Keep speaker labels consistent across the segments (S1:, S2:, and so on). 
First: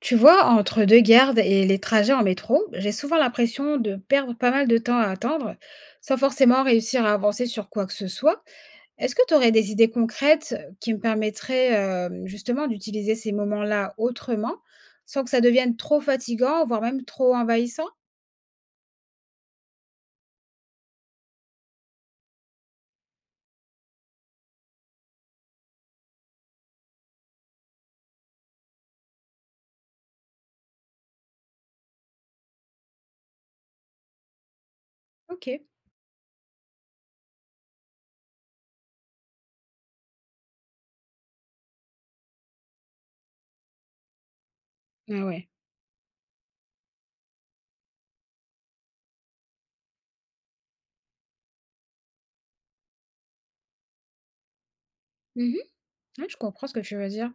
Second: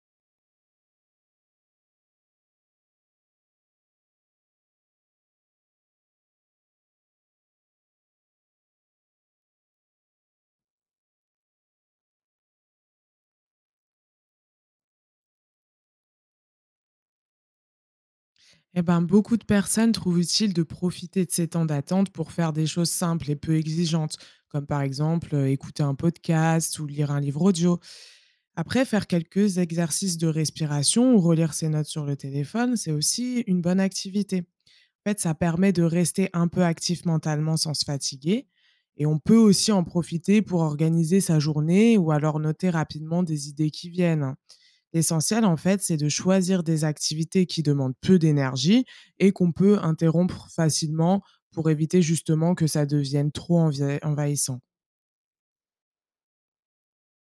S1: Tu vois, entre deux gardes et les trajets en métro, j'ai souvent l'impression de perdre pas mal de temps à attendre, sans forcément réussir à avancer sur quoi que ce soit. Est-ce que tu aurais des idées concrètes qui me permettraient justement d'utiliser ces moments-là autrement, sans que ça devienne trop fatigant, voire même trop envahissant?
S2: Eh ben, beaucoup de personnes trouvent utile de profiter de ces temps d'attente pour faire des choses simples et peu exigeantes, comme par exemple écouter un podcast ou lire un livre audio. Après, faire quelques exercices de respiration ou relire ses notes sur le téléphone, c'est aussi une bonne activité. En fait, ça
S1: Ok.
S2: permet de rester un peu actif mentalement sans se fatiguer. Et on peut aussi en profiter pour organiser sa journée ou alors noter rapidement des idées qui viennent.
S1: Ah
S2: L'essentiel,
S1: ouais.
S2: en fait, c'est de choisir des activités qui demandent peu d'énergie et qu'on peut interrompre facilement pour éviter justement que ça devienne envahissant.
S1: Ouais, je comprends ce que tu veux dire.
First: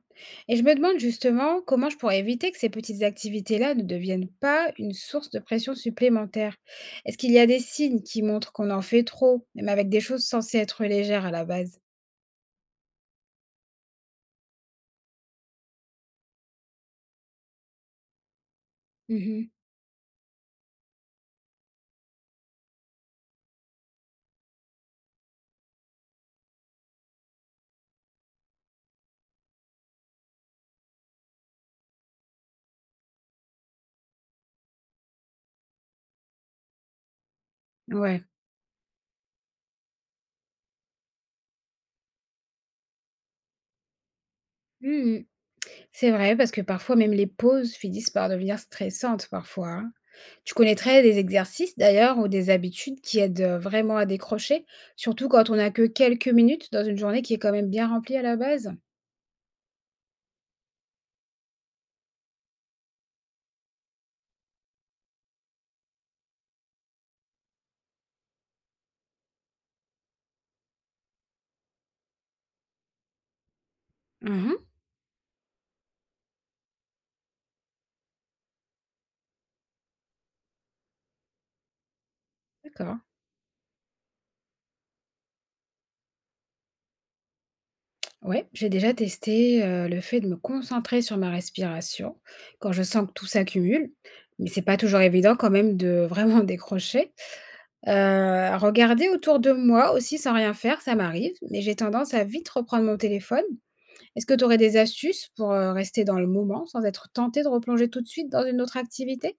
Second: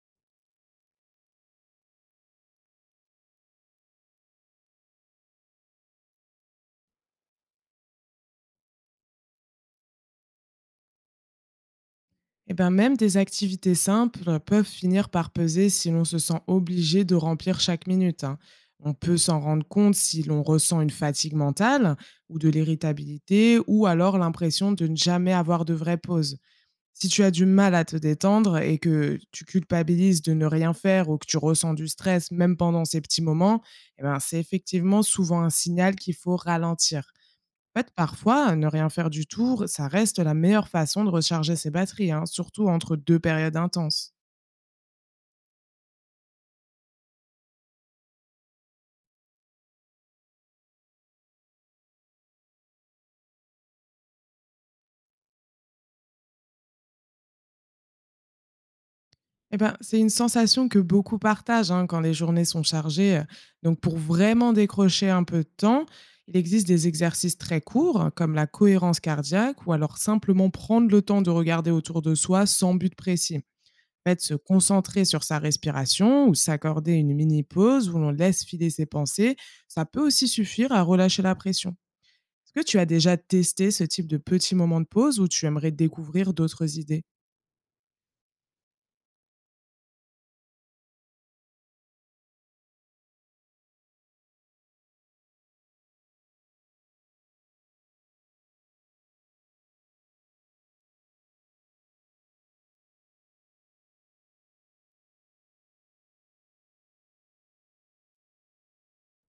S1: Et je me demande justement comment je pourrais éviter que ces petites activités-là ne deviennent pas une source de pression supplémentaire. Est-ce qu'il y a des signes qui montrent qu'on en fait trop, même avec des choses censées être légères à la base?
S2: Et ben même des activités simples peuvent finir par peser si l'on se sent obligé de remplir chaque minute, hein. On peut s'en
S1: Mhm.
S2: rendre compte si l'on ressent une fatigue mentale ou de l'irritabilité ou alors l'impression de ne jamais avoir de vraie pause. Si tu as du mal à te détendre et que tu culpabilises de ne rien faire ou que tu ressens du stress même pendant ces petits moments, eh ben, c'est effectivement souvent un signal qu'il faut ralentir. En fait,
S1: Ouais.
S2: parfois, ne rien faire du tout, ça reste la meilleure façon de recharger ses batteries, hein, surtout entre deux périodes intenses.
S1: Mhm. C'est vrai, parce que parfois même les pauses finissent par devenir stressantes parfois, hein. Tu connaîtrais des exercices d'ailleurs ou des habitudes qui aident vraiment à décrocher, surtout quand on n'a que quelques minutes dans une journée qui est quand même bien remplie à la base.
S2: Eh ben, c'est une sensation que beaucoup partagent hein, quand les journées sont chargées. Donc, pour vraiment décrocher un peu de temps, il existe des exercices très courts, comme la cohérence cardiaque, ou alors simplement prendre le temps de regarder autour de soi sans but précis. En fait, se
S1: Mhm.
S2: concentrer sur sa respiration ou s'accorder une mini pause où l'on laisse filer ses pensées, ça peut aussi suffire à relâcher la pression. Est-ce que tu as
S1: D'accord.
S2: déjà testé ce type de petits moments de pause ou tu aimerais découvrir d'autres idées?
S1: Ouais, j'ai déjà testé, le fait de me concentrer sur ma respiration quand je sens que tout s'accumule, mais c'est pas toujours évident quand même de vraiment décrocher. Regarder autour de moi aussi sans rien faire, ça m'arrive, mais j'ai tendance à vite reprendre mon téléphone. Est-ce que tu aurais des astuces pour, rester dans le moment sans être tentée de replonger tout de suite dans une autre activité?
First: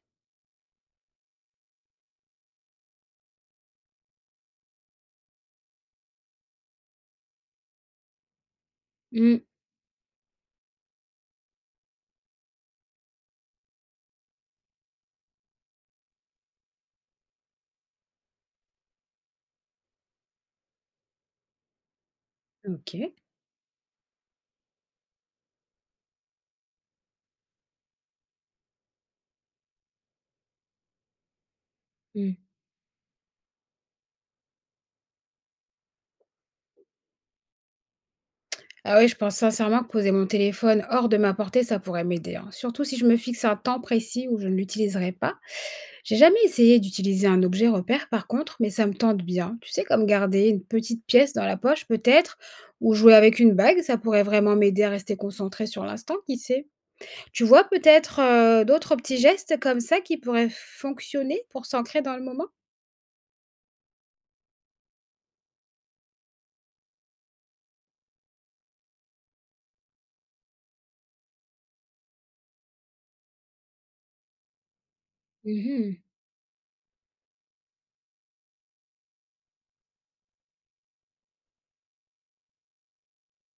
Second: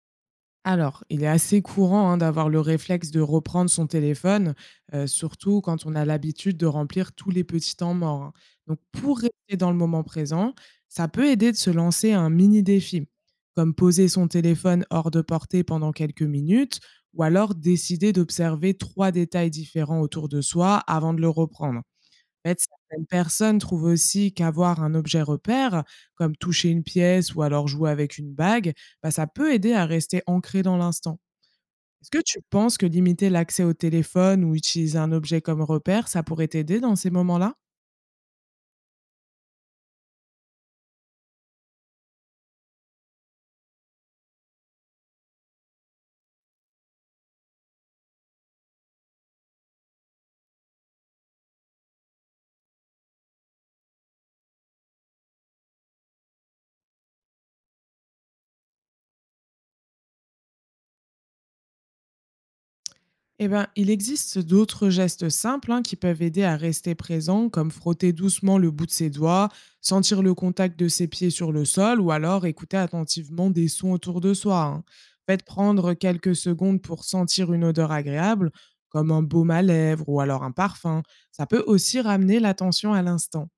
S2: Alors, il est assez courant hein, d'avoir le réflexe de reprendre son téléphone, surtout quand on a l'habitude de remplir tous les petits temps morts, hein. Donc, pour
S1: Mmh.
S2: rester dans le moment présent, ça peut aider de se lancer un mini défi, comme poser son téléphone hors de portée pendant quelques minutes, ou alors décider d'observer trois détails différents autour de soi avant de le reprendre. En fait, certaines
S1: OK.
S2: personnes trouvent aussi qu'avoir un objet repère, comme toucher une pièce ou alors jouer avec une bague, bah, ça peut aider à rester ancré dans l'instant. Est-ce que tu penses que limiter l'accès au téléphone ou utiliser un objet comme repère, ça pourrait t'aider dans ces moments-là?
S1: Ah oui, je pense sincèrement que poser mon téléphone hors de ma portée, ça pourrait m'aider, hein. Surtout si je me fixe un temps précis où je ne l'utiliserai pas. J'ai jamais essayé d'utiliser un objet repère par contre, mais ça me tente bien. Tu sais, comme garder une petite pièce dans la poche peut-être, ou jouer avec une bague, ça pourrait vraiment m'aider à rester concentrée sur l'instant, qui sait. Tu vois peut-être d'autres petits gestes comme ça qui pourraient fonctionner pour s'ancrer dans le moment?
S2: Eh ben, il existe d'autres gestes simples hein, qui peuvent aider à rester présent, comme frotter doucement le bout de ses doigts, sentir le contact de ses pieds sur le sol ou alors écouter attentivement des sons autour de soi, hein. Faites prendre
S1: Mhm.
S2: quelques secondes pour sentir une odeur agréable, comme un baume à lèvres ou alors un parfum. Ça peut aussi ramener l'attention à l'instant.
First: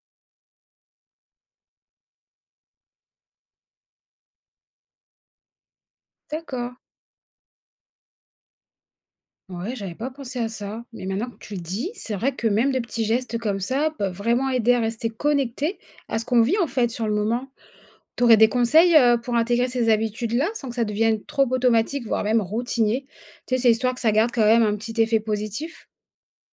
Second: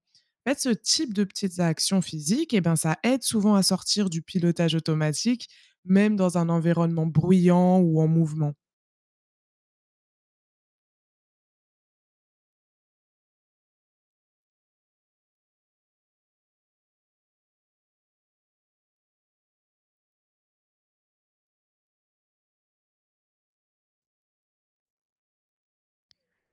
S2: Faites ce type de petites actions physiques, eh ben, ça aide souvent à sortir du pilotage automatique, même dans un
S1: D'accord.
S2: environnement bruyant ou en mouvement.
S1: Ouais, j'avais pas pensé à ça. Mais maintenant que tu le dis, c'est vrai que même des petits gestes comme ça peuvent vraiment aider à rester connecté à ce qu'on vit en fait sur le moment. T'aurais des conseils pour intégrer ces habitudes-là sans que ça devienne trop automatique, voire même routinier. Tu sais, c'est histoire que ça garde quand même un petit effet positif.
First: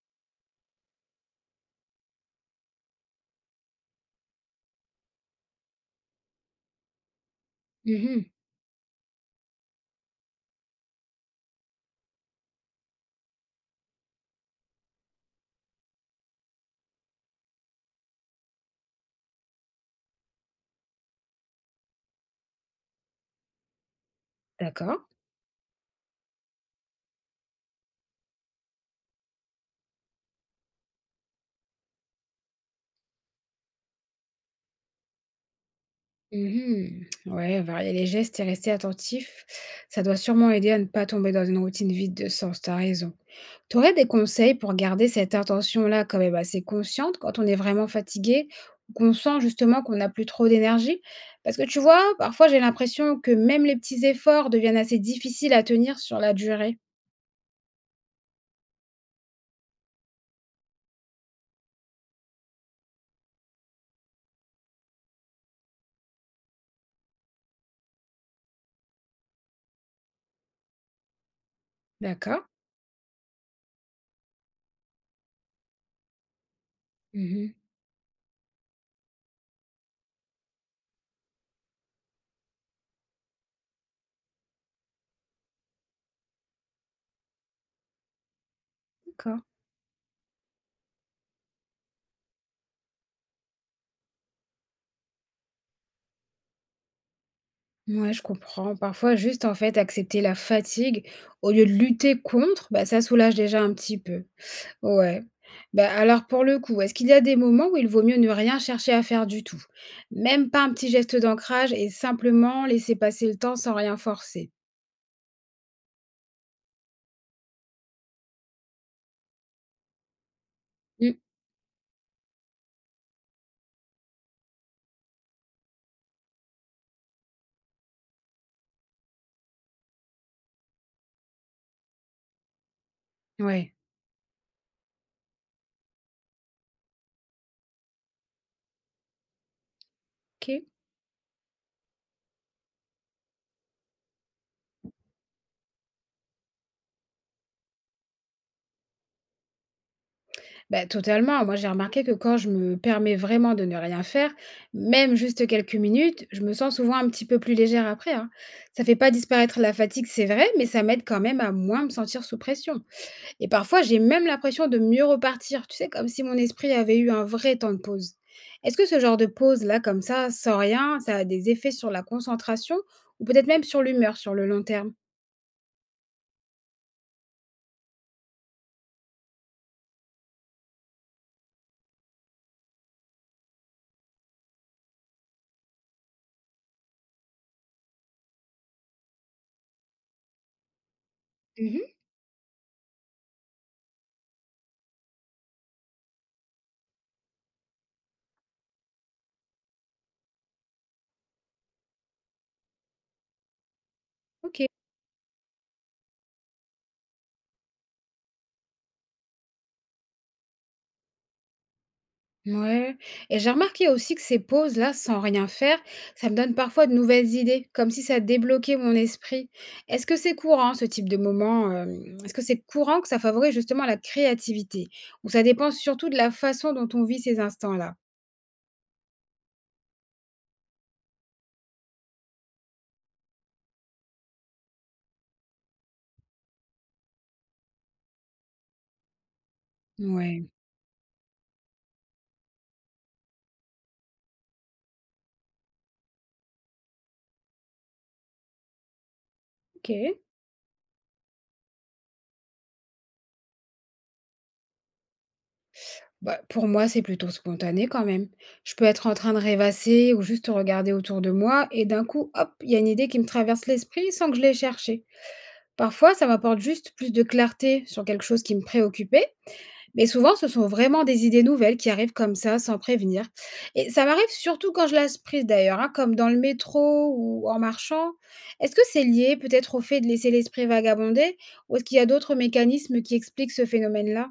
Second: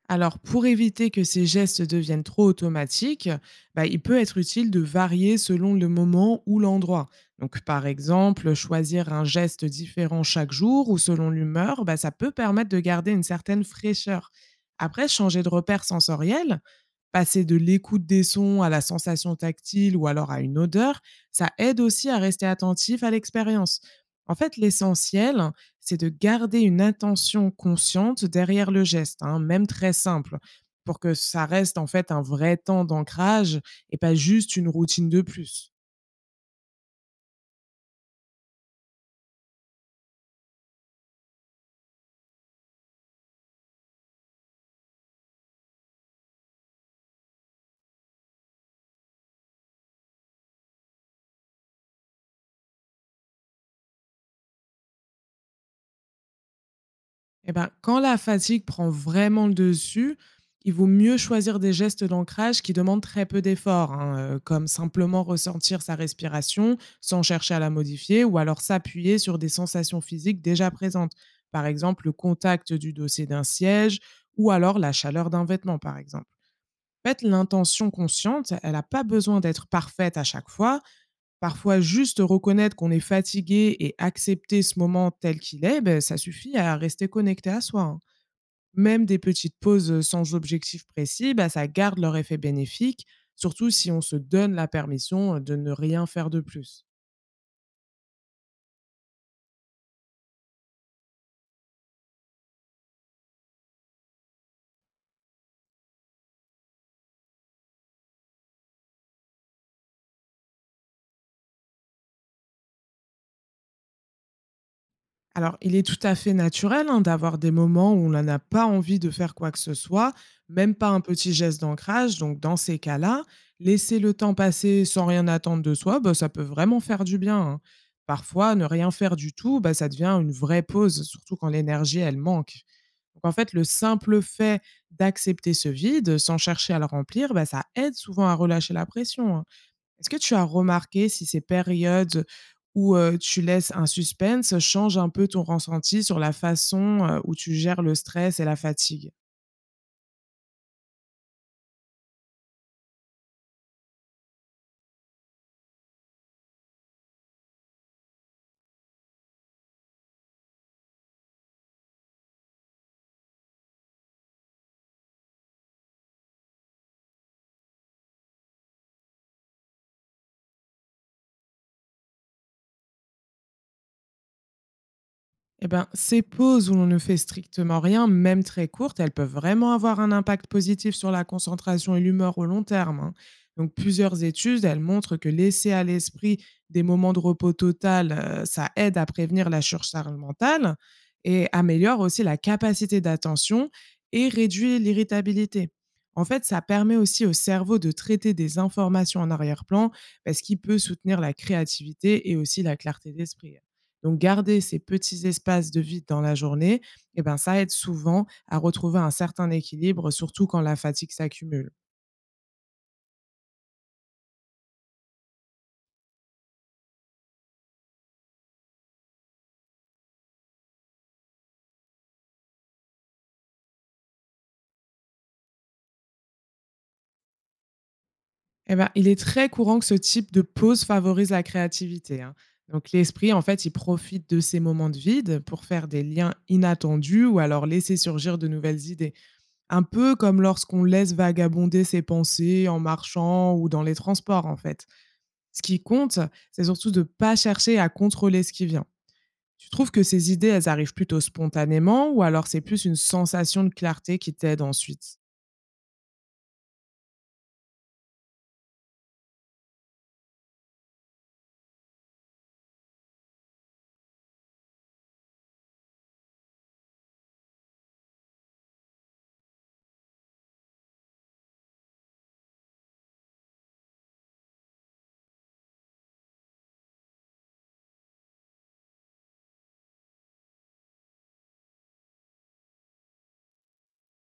S2: Alors, pour éviter que ces gestes deviennent trop automatiques, bah, il peut être utile de varier selon le moment ou l'endroit. Donc, par
S1: Mhm.
S2: exemple, choisir un geste différent chaque jour ou selon l'humeur, bah, ça peut permettre de garder une certaine fraîcheur. Après, changer de repère sensoriel, passer de l'écoute des sons à la sensation tactile ou alors à une odeur, ça aide aussi à rester attentif à l'expérience. En fait,
S1: D'accord.
S2: l'essentiel, c'est de garder une intention consciente derrière le geste, hein, même très simple, pour que ça reste en fait un vrai temps d'ancrage et pas juste une routine de plus.
S1: Mmh. Ouais, varier les gestes et rester attentif, ça doit sûrement aider à ne pas tomber dans une routine vide de sens, tu raison. T'aurais des conseils pour garder cette intention-là quand même assez consciente quand on est vraiment fatigué ou qu'on sent justement qu'on n'a plus trop d'énergie? Parce que tu vois, parfois j'ai l'impression que même les petits efforts deviennent assez difficiles à tenir sur la durée.
S2: Eh ben, quand la fatigue prend vraiment le dessus, il vaut mieux choisir des gestes d'ancrage qui demandent très peu d'efforts, hein, comme simplement ressentir sa respiration sans chercher à la modifier, ou alors s'appuyer sur des sensations physiques déjà présentes, par exemple le
S1: D'accord.
S2: contact du dossier d'un siège, ou alors la chaleur d'un vêtement, par exemple. En fait,
S1: Mmh.
S2: l'intention consciente, elle n'a pas besoin d'être parfaite à chaque fois. Parfois, juste reconnaître qu'on est fatigué et accepter ce moment tel qu'il est, ben, ça suffit à rester connecté à soi, hein. Même des
S1: D'accord.
S2: petites pauses, sans objectif précis, bah, ça garde leur effet bénéfique, surtout si on se donne la permission, de ne rien faire de plus.
S1: Ouais, je comprends. Parfois, juste en fait, accepter la fatigue au lieu de lutter contre, bah, ça soulage déjà un petit peu. Ouais. Bah, alors pour le coup, est-ce qu'il y a des moments où il vaut mieux ne rien chercher à faire du tout? Même pas un petit geste d'ancrage et simplement laisser passer le temps sans rien forcer?
S2: Alors, il est tout à fait naturel hein, d'avoir des moments où on n'a pas envie de faire quoi que ce soit, même pas un
S1: Mm.
S2: petit geste d'ancrage. Donc, dans ces cas-là, laisser le temps passer sans rien attendre de soi, bah, ça peut vraiment faire du bien, hein. Parfois, ne rien faire du tout, bah, ça devient une vraie pause, surtout quand l'énergie, elle manque. Donc, en fait, le
S1: Ouais,
S2: simple fait d'accepter ce vide sans chercher à le remplir, bah, ça aide souvent à relâcher la pression, hein. Est-ce que tu as
S1: ok.
S2: remarqué si ces périodes où, tu laisses un suspense changent un peu ton ressenti sur la façon, où tu gères le stress et la fatigue?
S1: Bah, totalement. Moi, j'ai remarqué que quand je me permets vraiment de ne rien faire, même juste quelques minutes, je me sens souvent un petit peu plus légère après, hein. Ça fait pas disparaître la fatigue, c'est vrai, mais ça m'aide quand même à moins me sentir sous pression. Et parfois, j'ai même l'impression de mieux repartir, tu sais, comme si mon esprit avait eu un vrai temps de pause. Est-ce que ce genre de pause-là, comme ça, sans rien, ça a des effets sur la concentration ou peut-être même sur l'humeur sur le long terme?
S2: Eh ben, ces pauses où l'on ne fait strictement rien, même très courtes, elles peuvent vraiment avoir un impact positif sur la concentration et l'humeur au long terme, hein. Donc, plusieurs études, elles montrent que laisser à l'esprit des moments de repos total, ça aide à prévenir la surcharge mentale et
S1: Mhm.
S2: améliore aussi la capacité d'attention et réduit l'irritabilité. En fait, ça permet aussi au cerveau de traiter des informations en arrière-plan parce qu'il peut soutenir la créativité et aussi la clarté d'esprit, hein. Donc
S1: Ok.
S2: garder ces petits espaces de vide dans la journée, eh ben, ça aide souvent à retrouver un certain équilibre, surtout quand la fatigue s'accumule.
S1: Ouais. Et j'ai remarqué aussi que ces pauses-là, sans rien faire, ça me donne parfois de nouvelles idées, comme si ça débloquait mon esprit. Est-ce que c'est courant, ce type de moment est-ce que c'est courant que ça favorise justement la créativité? Ou ça dépend surtout de la façon dont on vit ces instants-là?
S2: Eh ben, il est très courant que ce type de pause favorise la créativité, hein. Donc l'esprit, en fait, il profite de ces moments de vide pour faire des liens inattendus ou alors laisser surgir de nouvelles idées. Un peu comme
S1: Ouais.
S2: lorsqu'on laisse vagabonder ses pensées en marchant ou dans les transports, en fait. Ce qui compte, c'est surtout de ne pas chercher à contrôler ce qui vient. Tu
S1: Ok.
S2: trouves que ces idées, elles arrivent plutôt spontanément ou alors c'est plus une sensation de clarté qui t'aide ensuite?
S1: Bah, pour moi, c'est plutôt spontané quand même. Je peux être en train de rêvasser ou juste regarder autour de moi et d'un coup, hop, il y a une idée qui me traverse l'esprit sans que je l'aie cherchée. Parfois, ça m'apporte juste plus de clarté sur quelque chose qui me préoccupait mais souvent, ce sont vraiment des idées nouvelles qui arrivent comme ça, sans prévenir. Et ça m'arrive surtout quand je la prise d'ailleurs, hein, comme dans le métro ou en marchant. Est-ce que c'est lié peut-être au fait de laisser l'esprit vagabonder ou est-ce qu'il y a d'autres mécanismes qui expliquent ce phénomène-là?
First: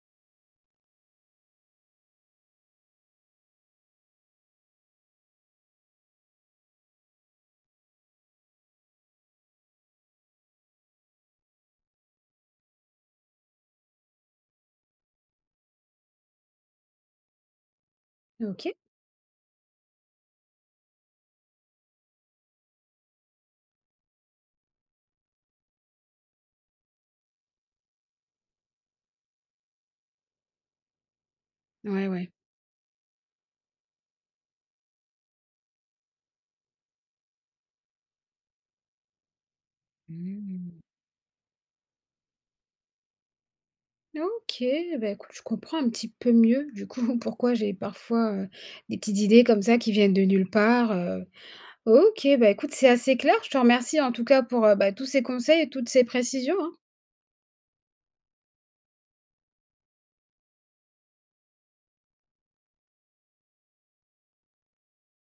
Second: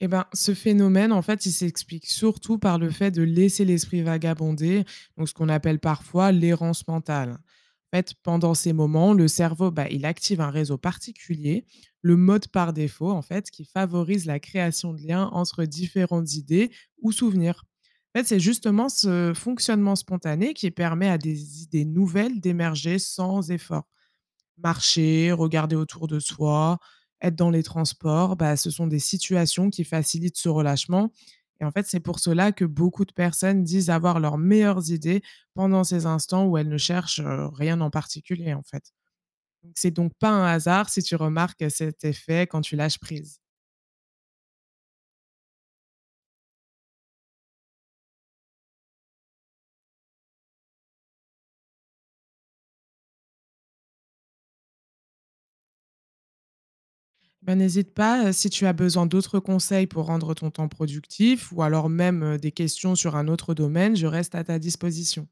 S2: Eh ben, ce phénomène, en fait, il s'explique surtout par le fait de laisser l'esprit vagabonder, donc ce qu'on appelle parfois l'errance mentale. En fait, pendant ces moments, le cerveau, bah, il active un réseau particulier, le mode par défaut, en fait, qui favorise la création de liens entre différentes idées ou souvenirs. En fait, c'est
S1: Ok.
S2: justement ce fonctionnement spontané qui permet à des idées nouvelles d'émerger sans effort. Marcher, regarder autour de soi, être dans les transports, bah, ce sont des situations qui facilitent ce relâchement et en fait, c'est
S1: Ouais,
S2: pour
S1: ouais.
S2: cela que beaucoup de personnes disent avoir leurs meilleures idées pendant ces instants où elles ne cherchent, rien en particulier, en fait. Donc c'est donc pas un
S1: Hmm.
S2: hasard si tu remarques cet effet quand tu lâches prise.
S1: Ok, bah écoute, je comprends un petit peu mieux du coup pourquoi j'ai parfois des petites idées comme ça qui viennent de nulle part. OK, bah, écoute, c'est assez clair. Je te remercie en tout cas pour, bah, tous ces conseils et toutes ces précisions, hein.
S2: Eh ben, n'hésite pas, si tu as besoin d'autres conseils pour rendre ton temps productif ou alors même, des questions sur un autre domaine, je reste à ta disposition.